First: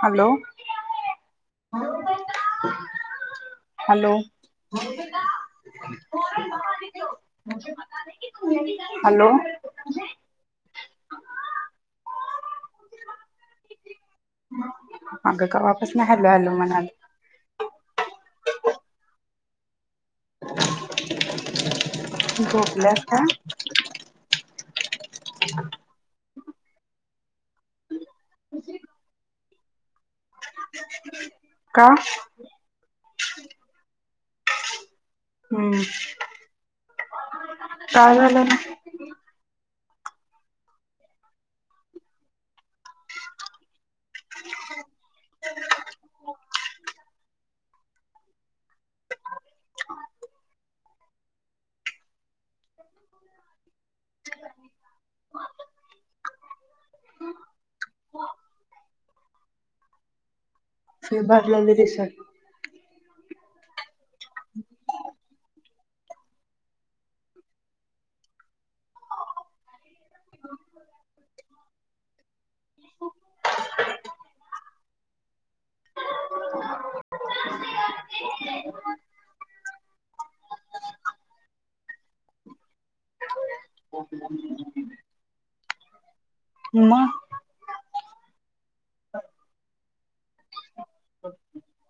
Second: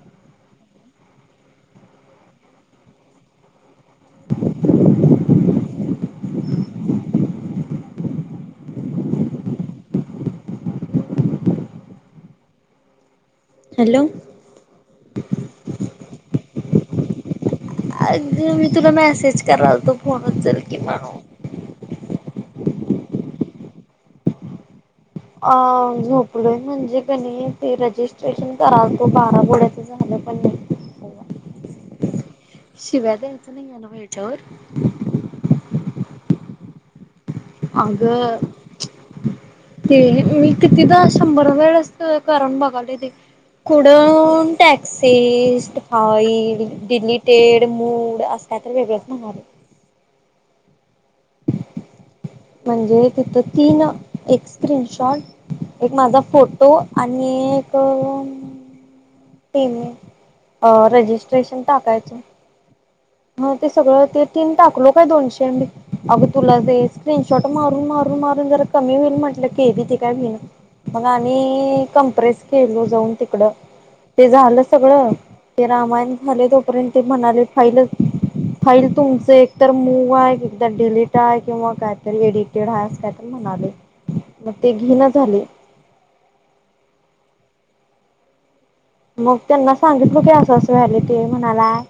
Hello? [unintelligible] Hello? [unintelligible] [unintelligible] Hello? Hello? अग कवापसन hello hello म्हणाल अगदी मी तुला मेसेज करालतो, फोन उचल की म्हणून झोपल्यास का? अ झोप लय म्हणजे कनी, ते रजिस्ट्रेशन करालतो [unintelligible] झालं पण नाही. [unintelligible] का? ्यायचं नाही आहे ना वच्यावर [unintelligible] हम्म. काय अगं झालं ना, ते मी कितीदा, शंभर वेळच करून बघालोय ते- कुड टॅक्सिस् फाईल डिलीटेड मूड अस काय तर वेगळंच सांगा लय, म्हणजे तिथं तीन एक स्क्रीनशॉट- एक माझा फोटो आणि एक [unintelligible] अ फी रजिस्ट्रेशन भरलेली टाकायचं- दिसत हा ते सगळं ते तीन टाकलो, काय दोनशे एम बी अगं तुला ते स्क्रीनशॉट मारून मार मारून जरा कमी होईल म्हटलं, केली ती काय हो मग आणि कमप्रेस केलो जाऊन तिकडं ते झालं सगळ ते रामायण झाले, तोपर्यंत ते म्हणाले फाईलं फाईल तुमच एकतर मूव आहे, डिलीट आहे किंवा कायतरी एडिटेड आहे अस काय तर म्हणाल, ह [unintelligible] मग ते घेणा झालय. म? मग त्यांना सांगितलं काय असं असं व्हायले ते म्हणाला-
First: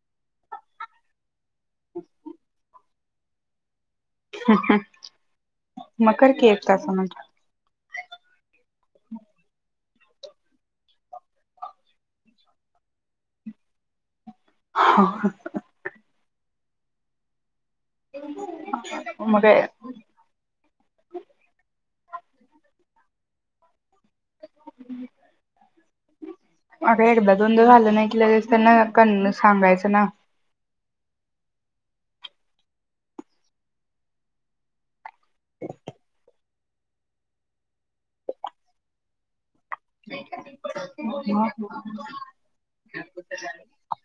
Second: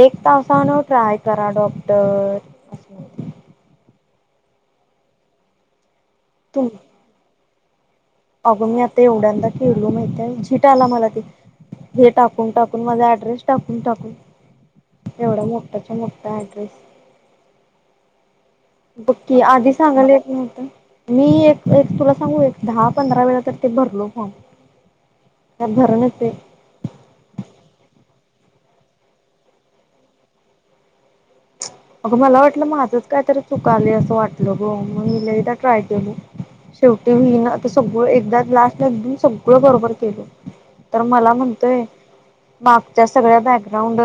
एक तासान ट्राय करा, डॉक्टर [unintelligible] म कर की एक तुम तासा नंतर. अगं मी आता एवढ्यांदा केलो, माहिती आहे झिट आला मला ते हे टाकून, टाकून माझा ऍड्रेस टाकून, टाकून- तासानंतर एवढा मोठ्याचा मोठा ऍड्रेस. बघ की, मग आधी अगं सांगले त नव्हत, मी एक एक तुला सांगू एक दहा पंधरा वेळा तर ते भरलो फॉर्म. ह भरणते [unintelligible] अग एकदा दोनंद झालं नाही, की त्यांना क सांगायचं ना? अगं मला वाटलं माझंच काय तरी चुकालय, असं वाटलं ग मग मी लयदा ट्राय केलं. शेवटी होईना, ते सगळं एकदा लास्टला एकद सगळं बरोबर केलं. तर मला म्हणतोय, सगळ्या बॅकग्राउंड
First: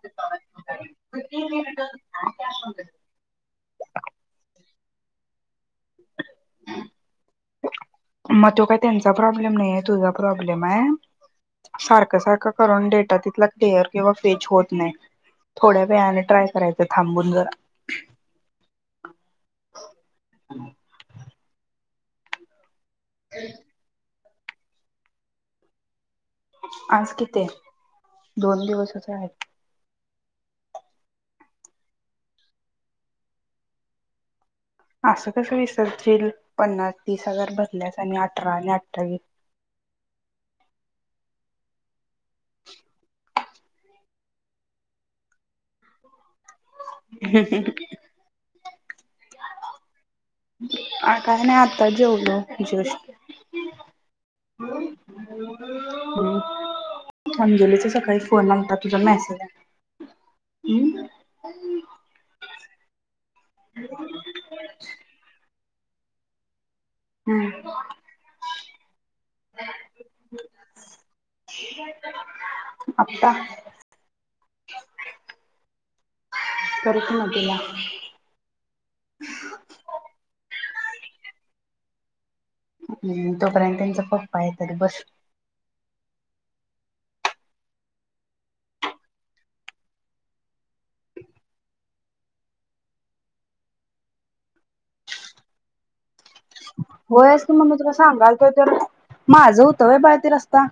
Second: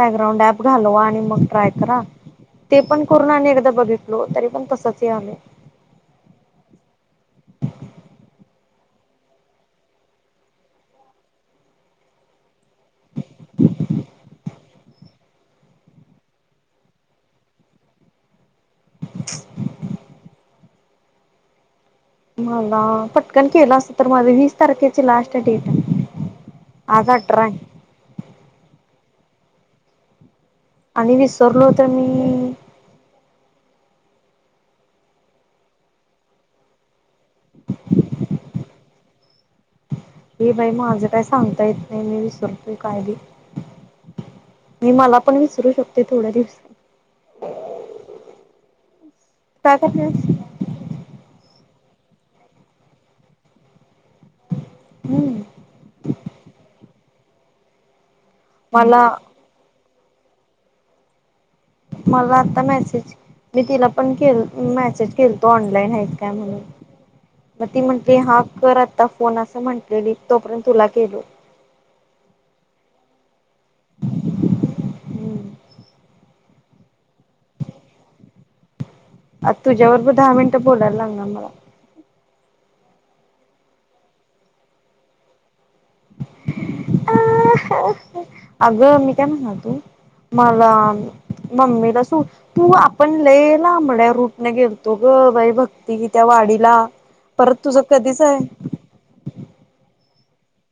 बॅकग्राउंड ऍप घालवा आणि मग ट्राय करा, ते पण कोरून एकदा बघितलो, तरी पण तसच यायलंय. [inaudible] मग तो काही त्यांचा प्रॉब्लेम नाही, तुझा प्रॉब्लेम आहे. सारखं सारखं करून डेटा तिथला केअर किंवा फेज होत नाही. थोड्या वेळाने ट्राय करायचं, थांबून जरा. [inaudible] मला पटकन केलं असत तर माझ वीस तारखेची लास्ट डेट आहे आज अठरा किती आहे. दोन दिवसाच आहेत आणि विसरलो होत मी असं कस विसरतील पन्नास तीस हजार बदल्यास आणि अठरा आणि क हे बाई माझं काय सांगता येत नाही मी विसरतो कायली मी मला पण विसरू शकते थोड्या दिवस ह का कर काय नाही आता जेव हम्म अमजोलीच सकाळी फोण आलता तुझ मला मेसेज हम् मला आता मेसेज मी तिला पण केला मेसेज केलतो ऑनलाईन ह काय म्हला हम्म मग ती म्हंटली हा कर आता फोन असं म्हंटलेली तोपर्यंत तुला गेलो का करिक नटला [unintelligible] आ तुझ्या बरोबर दहा मिनटं बोलायला लागनार मला हम्म तोपर्यंत त्यांचा पप्पा येतरी बस अ अगं मी काय म्हणाल तो मला मम्मीला सू तू आपण लई लामच्या रूटने गेलतो ग बाई बक्ती की त्या वाडी होयस त मग मी तुला सांगाल त तर माझं होतं बाय ते रस्ता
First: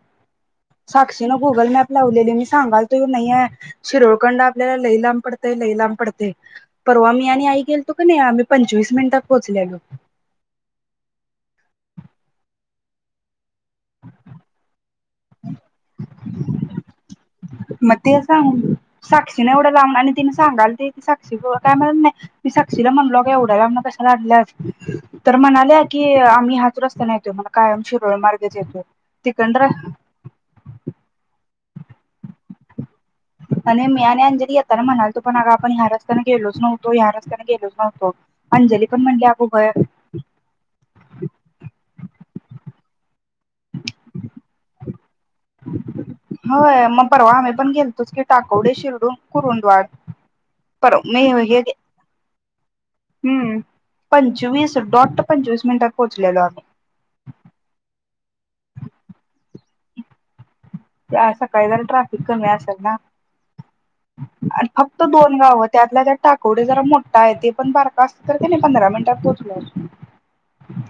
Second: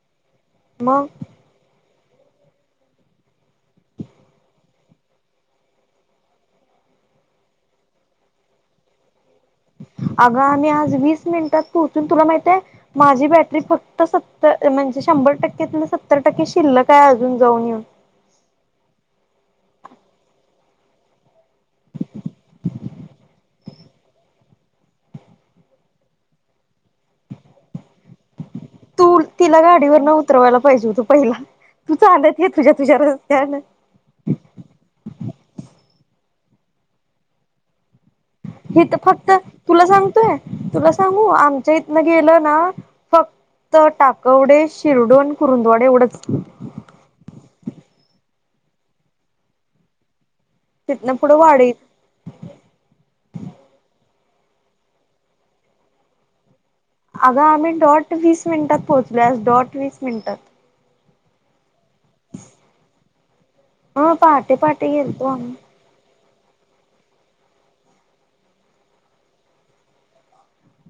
मग साक्षी न गुगल मॅप लावलेली मी सांगाल तो नाही शिरूर कडन आपल्याला लई लांब पडतय लई लांब पडतेय परवा मी आणि आई गेल तो का नाही आम्ही पंचवीस मिनिटात पोहोचलेलो अगं आम्ही आज वीस मिनिटात पोहोचून तुला माहितय माझी ब फक्त सत्तर म्हणजे शंभर टक्के सत्तर टक्के शिल्लक आहे अजून जाऊन येऊन. मग ते सांगून साक्षी ना एवढं लावून आणि तिने सांगाल साक्षी काय म्हणा नाही मी साक्षीला म्हणलो का एवढ्या लामण कशालाल्याच तर म्हणाल्या की आम्ही हाच रस्त्याने येतोय कायमच तू तिला गाडीवर न उतरवायला पाहिजे हो तू पहिला तुझ अंदा ये तुझ्या तुझ्याच आणि मी अ आणि अंजली येेताना म्हणाल तू पण ग आपण ह्याच गेलोज न होतो या रस्त्याने गेलोज नव्हतो हे अंजली तर पण म्हणली फक्त अगं होय तुला सांगतोय तुला सांगू आमच्या इथनं गेलं ना फक्त टाकवडे शिरडून होय मग पर वाम आपण गेलतोस की टाकवडे शिरडू कुरुंदवाड पर तिथनं मी पुढं होग वाढीत हम्म पंचवीस दोड पंचवीस मिनटात पोहचलेलो आम्ही आग आम्ही दॉट वीस मिनिटात पोहोचलोज दॉट वीस मिनिटात ते अ सकाळी जरा ट्रॅफिक कमी असेल ना ह पहाटे पहाटे फक्त गेलतो दोन आम्ही गाव त्यातला त्या टा तेवढे जरा मोठा आहे ते पण बारका असत तर त्या नाही पंधरा मिनिटात पोहोचल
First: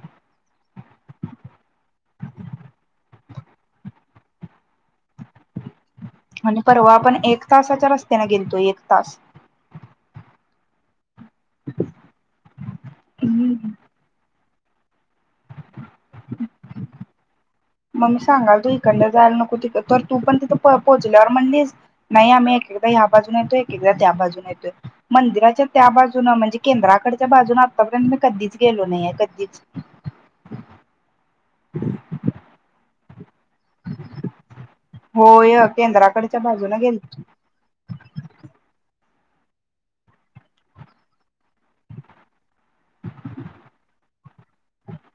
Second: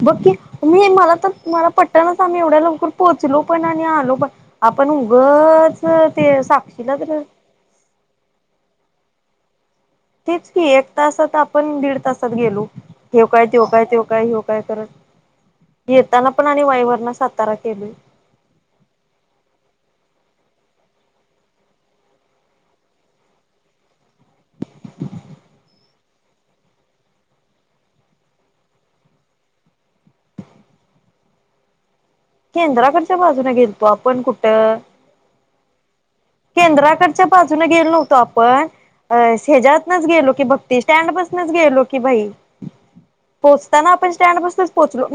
बघकी मी मला तर मला पट्टनच आम्ही एवढ्या लवकर पोहोचलो पण आणि आलो पण आपण उगच ते म्हजे परवा साक्षीला आपण तर एक तासाच्या रस्त्याने गेलतोय एक तास की एक तासात आपण दीड तासात गेलो हेव काय तेव काय तेव काय ह्यो काय येताना पण आणि वाई वरन सातारा केलोय. मग मी सांगाल तू इकडनं जायल नको त तर तू पण तिथं पोहचल्यावर म्हणलीस नाही आम्ही एक एकदा ह्या बाजूून येतो एकदा त्या बाजून येतोय मंदिराच्या त्या बाजू म्हणजे केंद्राकडच्या बाजून आतापर्यंत मी कधीचं गेलो नाही कधीचं [inaudible] केद्राकडच्या बाजून गेलतो आपण कुठं होय केंद्राकडच्या बाजून गेल केंद्राकडच्या बाजूने गेलो नव्हतो आपण अ ह्याज्यातनच गेलो की भक्ती स्टँड पासनच गेलो की बाई पोचताना आपण स्टँडपासूनच पोचलो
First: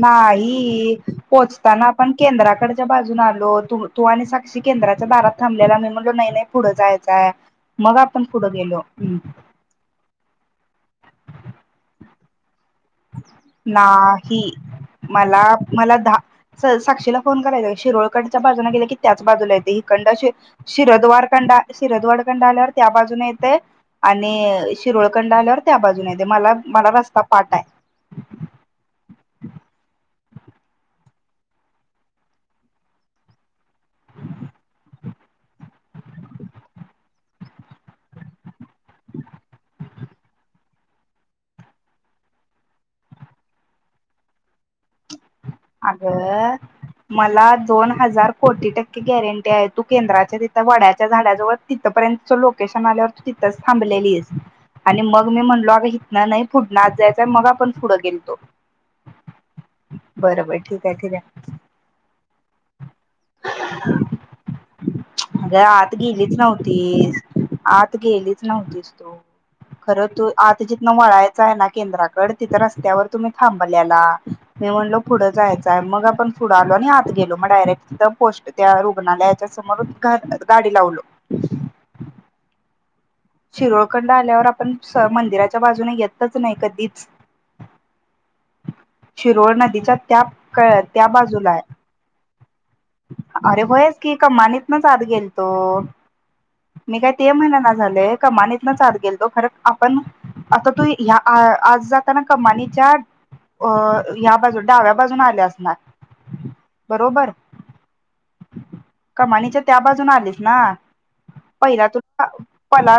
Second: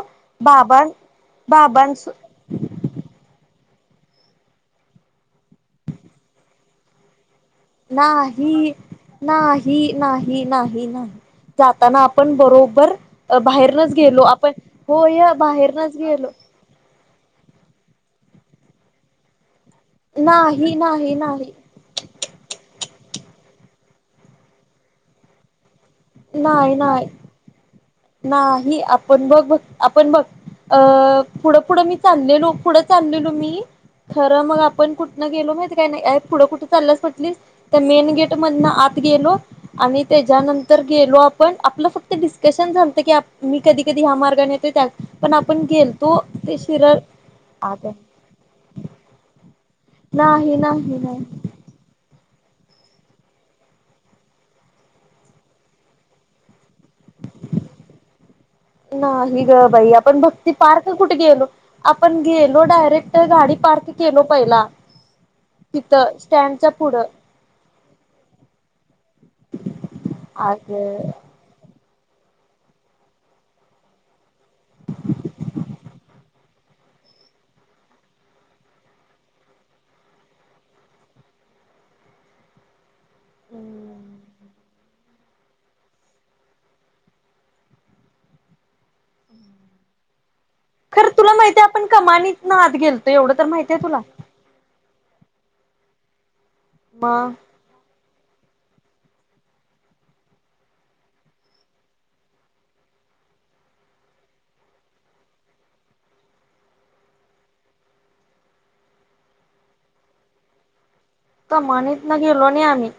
नाही पोहोचताना बाबांस आपण केंद्राकडच्या बाजून आलो तू तू आणि साक्षी केंद्राच्या दारात थांबलेला मी म्हटलो नाही नाही पुढं जायचंय मग आपण पुढं नाही गेलो नाही नाही नाही नाही जाताना आपण बरोबर बाहेरनच गेलो नाही आपण होय मला बाहेरनच मला गेलो दहा साक्षीला फोन करायंच ग शिरोळकडच्या बाजून गेल की त्याच बाजूला येतय इकडं नाही नाही शिरदवाड कडन नाही शिरदवाड कडन आल्यावर त्या बाजूने आणि शिरोळकंड आल्यावर त्या बाजून येत मला नाही मला नाही रस्ता पाठ आहे नाही ह आपण बघ बघ आपण बघ अ पुढं पुढं मी चाललेलो पुढं चाललेलो मी खरं मग आपण कुठनं गेलो माहित काय नाही पुढं कुठं चाललंस म्हटलीस त्या मेन गेट मधन आत त्या गेलो आणि त्याच्यानंतर गेलो आपण आपलं फक्त डिस्कशन झालता की मी कधी कधी या मार्गाने येत त्या पण आपण गेलतो अगं ते शिरळ मला आत दोन हजार कोटी टक्के गॅरंटी आहे तू केंद्राच्या नाही तिथं नाही वड्याच्या नाही झाडाजवळ तिथपर्यंत लोकेशन आल्यावर तू तिथ थांबलेलीस आणि मग मी म्हणलो अगं इथंन नाही पुढंन आत जायचा मग आपण पुढं गेलतो नाही ग आपण बरं भक्ती बर ठीक पार्क आहे कुठे ठीक आहे गेलो आपण गेलो डायरेक्ट गाडी पार्क केलो पहिला अगं आत तिथं गेलीच स्टँडच्या पुढं नव्हतीस आत गेलीच नव्हतीस तू खरं तू आत अगं जिथनं मी म्हणलो पुढं जायचंय मग आपण पुढं आलो आणि आत गेलो मग डायरेक्ट पोस्ट त्या रुग्णालयाच्या समोर गाडी लावलो शिरोळ कडन आल्यावर आपण मंदिराच्या बाजूने येतच नाही कधीच शिरोळ नदीच्या त्या कळलं त्या खरं तुला बाजूला हा माहितीय आपण कमानीतनं आत गेलतो एवढं तर य अरे माहितीय होयच तुला की कमानीतन आत गेल तो मी काय मग ते म्हणना झालोय. कमानीतनच आत गेलतो खरं आपण अ या बाजून डाव्या बाजून आले असणार बरोबर कमानीच्या त्या बाजून आलेस ना पहिला कमानीतनं तुला गेलो नाही आम्ही पला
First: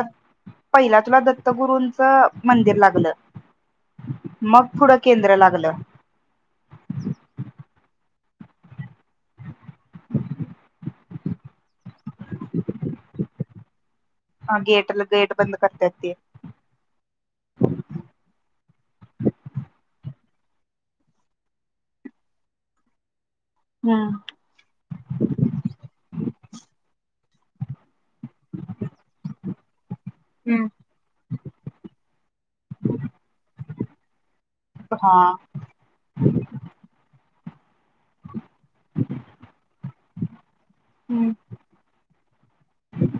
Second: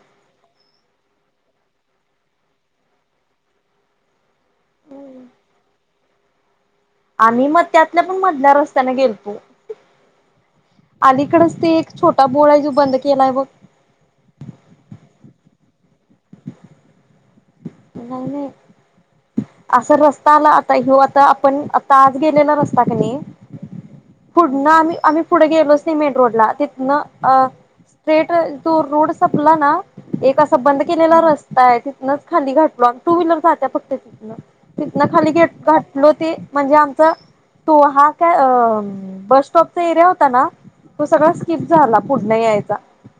पहिला तुला दत्तगुरूंचं मंदिर लागलं मग पुढं केंद्र लागलं आणि मग त्यातल्या पण मधल्या रस्त्याने गेलतो अलिकडच ते एक छोटा बोळ आहे जो बंद केलाय बग हा गेट गेट बंद करत्यात ते नाही नाही असा रस्ता आला आता ह्यो आता आपण आता आत गेलेला रस्ता क नई हम्म पुढन आम्ही आम्ही पुढे गेलो सिमेंट रोडला तिथंन अ स्ट्रेट तो रोड संपला ना एक असा हम्म बंद केलेला रस्ता आहे तिथंनच खाली घातलो टू व्हीलर जात्या फक्त तिथनं तिथनं हा खाली घातलो ते म्हणजे आमचं तो हा काय अं बस स्टॉपचा एरिया होता ना तो सगळा हम्म स्किप झाला पुढनं यायचा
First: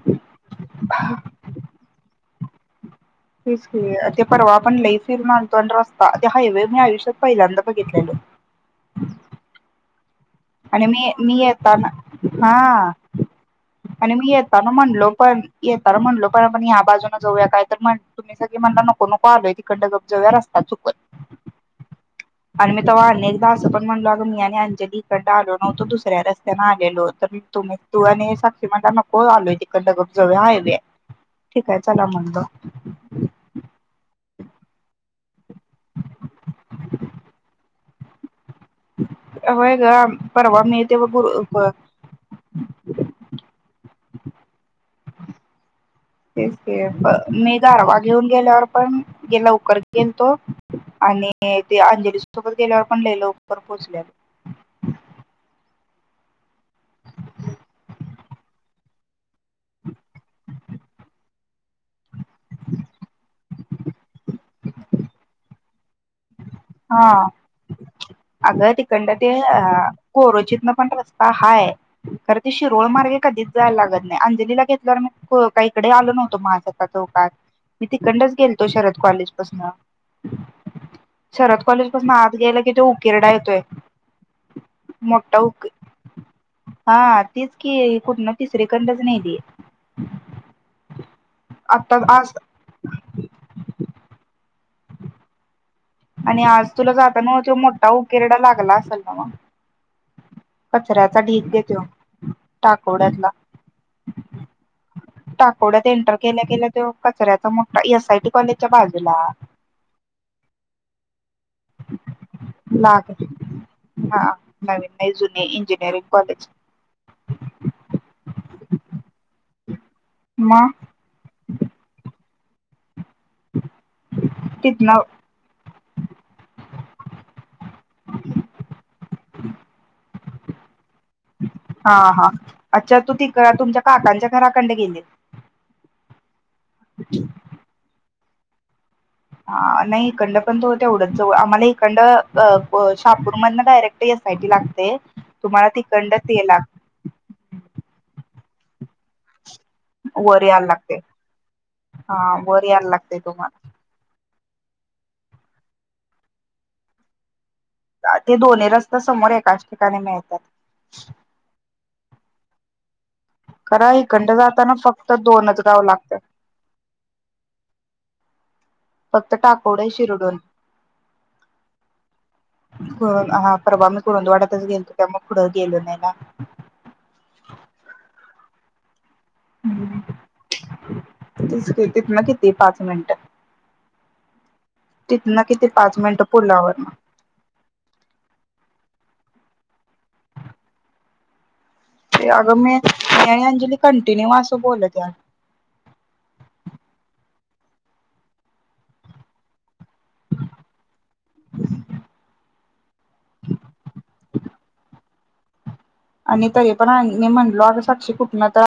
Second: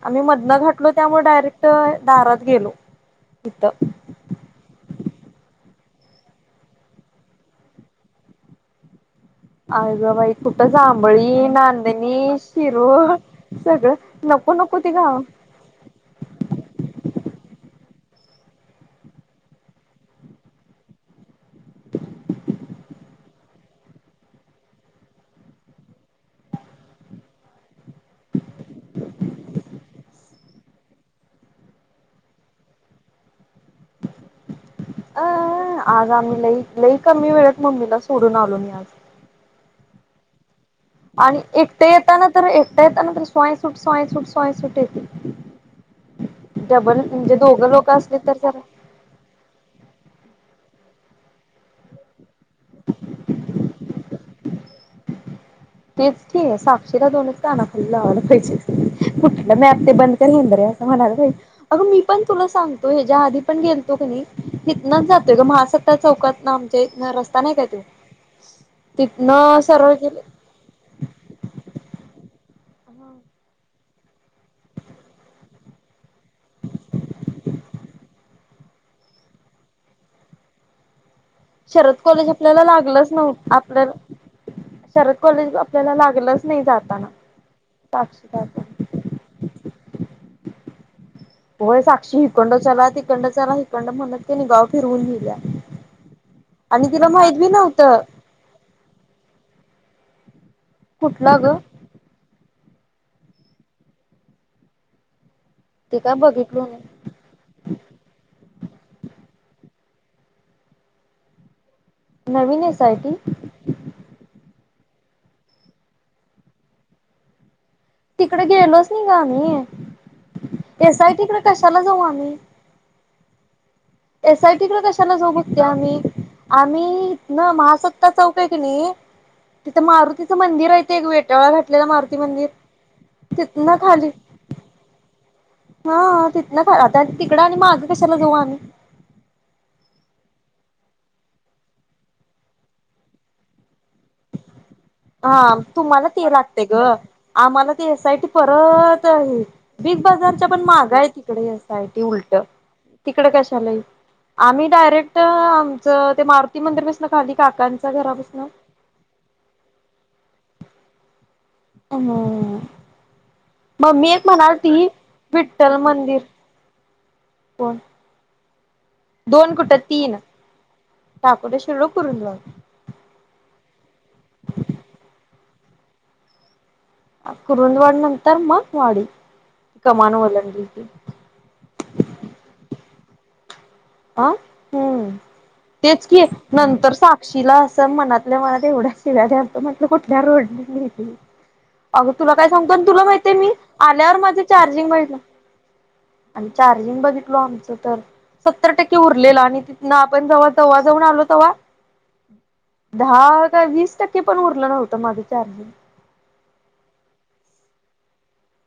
आम्ही मधनं घातलो त्यामुळे डायरेक्ट दारात गेलो. तेच तिथं ठेवूया परवा आपण लई फिरून आणलतो आणि रस्ता ते हाइवे ह मी आयुष्यात पहिल्यांदा बघितलेलो. अगं बाई कुठं आणि मी मी जांबळी, येताना नांदणी, हा शिरोळ, च आणि मी येताना म्हणलो पण येताना म्हणलो तर आपण या बाजूना जाऊया काय? तर म्हण तुम्ही सगळे म्हणला नको नको आलोय तीकडनं गप जाऊया रस्ता चुकल. आणि मी तेव्हा तुम्ही तू आणि साक ते म्हणला नको आलोय तिकडनं गप जाऊया हायवे हाय ठीक हाय चला म्हटलं. अ आज आम्ही लई लई कमी वेळात मम्मीला सोडून आलो मी. आज. होय ग परवा मी ते आणि गुरु एकटा येताना तरी एकटा येताना तरी स्वाय सुट, स्वाय सुट, स्वाय सुट ये तेच की प म्हणजे मे दोघं लोक गारवा असले घेऊन तर जरा गेल्यावर पण गे लवकर गेलतो आणि ते अंजली सोबत गेल्यावर पण लई लवकर पोहोचल्यालो. तेच की साक्षीला दोनचं कानाखाली लावाला पाहिजेत कुठलं मॅप ते बंद कर हेंदऱ्या. असं म्हणालती अगं मी पण तुला सांगतो हेज्या आधी पण गेलतो कनि हितनं जातोय ग महा चका चौकात हा अगं तिकंड ते तिथनं हा सरळ गेलं कोरोचितन पण रस्ता हाय. कर ती शिरोळ मार्गे कधीच जायला लागत नाय अंजलीला घेतल्यावर मी को काय इकडे आलो नव्हतो माहाजता चौ हो कात मी तिकंडच गेलतो शरद कॉलेज पसनं. शरद कॉलेज पसनं आत गेयला आपल्याला की तो लागलंच उकीरडा नव्ह येतोय आपल्याला शरद मोठा कॉलेज उकी आपल्याला लागलंच नाही जाताना. हा तीच की साक्षी कुठनं काकू तिसरीे कंडच न्हेली. होय आता साक्षी आज हिकंड चला तिकंड चला हिकंड म्हणत कने गाव फिरवून न्हेल्या. आणि आज तुला जाताना त्यो मोठा उकीरडा लागला असल न्हवं. कचऱ्याचा ढीक ग त्यो टाकोड्यातला. टाकोड्यात ते काय एंटर केल्या बघितलो गेल्या नाही. त्यो कचऱ्याचा मोठा एस आय टी कॉलेजच्या बाजूला नवीन एस आय टी लाग हा. नवीन नाही जुने इंजिनिअरिंग कॉलेज तिकडे गेलोच नाई ग आम्ही मग एस आय टी कड कशाला जाऊ आम्ही? एस आय टी कडे तिथनं कशाला जाऊ भक्ते आम्ही? आम्ही हितनं महासत्ता चौक हाय कनि तिथं मारुतीचं मंदिर हाय ते एक वेटाळा घाटलेला मारुती मंदिर तु तिकड तिथनं तुमच्या खाली काकांच्या घरा कंड गेलीत. हा तिथनं आता तिकडं आणि माघ कशाला जाऊ आम्ही. हा नाही इकंड पण तो तेवढंच जवळ आम्हाला इकंड अ अ प शापूरमधनं डायरेक्ट य आय टी लाग हा तुम्हाला ते लागतय गं बिग वर बाजारच्या पण यायला मागं लागते हाय तिकडे एस आय टी हा उलटं वर यायला लागते तिकडे तुम्हाला कशाला ये आम्ही डायरेक्ट आमचं ते मारुती मंदिर पसनं खाली काकांच्या ते घरापासन दोन्ही रस्त्या समोर एकाच ठि हो. खरं मम्मी एक इकडनं म्हणालती जाताना फक्त दोनच विठ्ठल गाव लागतात मंदिर पण. फक्त टाकोड आहे शिरडून टाकोडे शिर्डो कुरुंदवाड हा. परवा मी कुरुंदवाडा तच गेलतो त्यामुळेग पुढं गेलो नाही ना. कुरुंदवड नंतर मग वाडी. हम्म कमान ओलांडली ती तीच तिथन किती पाच मिनट. आ हम्म. तिथनं किती पाच तेच कि मिनिटं पुलावर नंतर साक्षीला असं मनातल्या मनात एवढ्या शीव्या घात ल्या म्हटलं कुठल्या रोडन येती? अगं ते तुला काय सांगतो मी तुला माहितीय आणि मी अंजली आल्यावर कंटिन्यू माझं असं चार्जिंग बोलत बघितल. आणि चार्जिंग बघितलो आमचं तर सत्तर टक्के उरलेला आणि तिथन आपण जव्हा तेव्हा जाऊन आलो तेव्हा दहा का वीस टक्के पण उरलं नव्हतं माझं चार्जिंग आणि तरी पण आ मी म्हणलो अग साक्षी कुठण तर आ [unintelligible]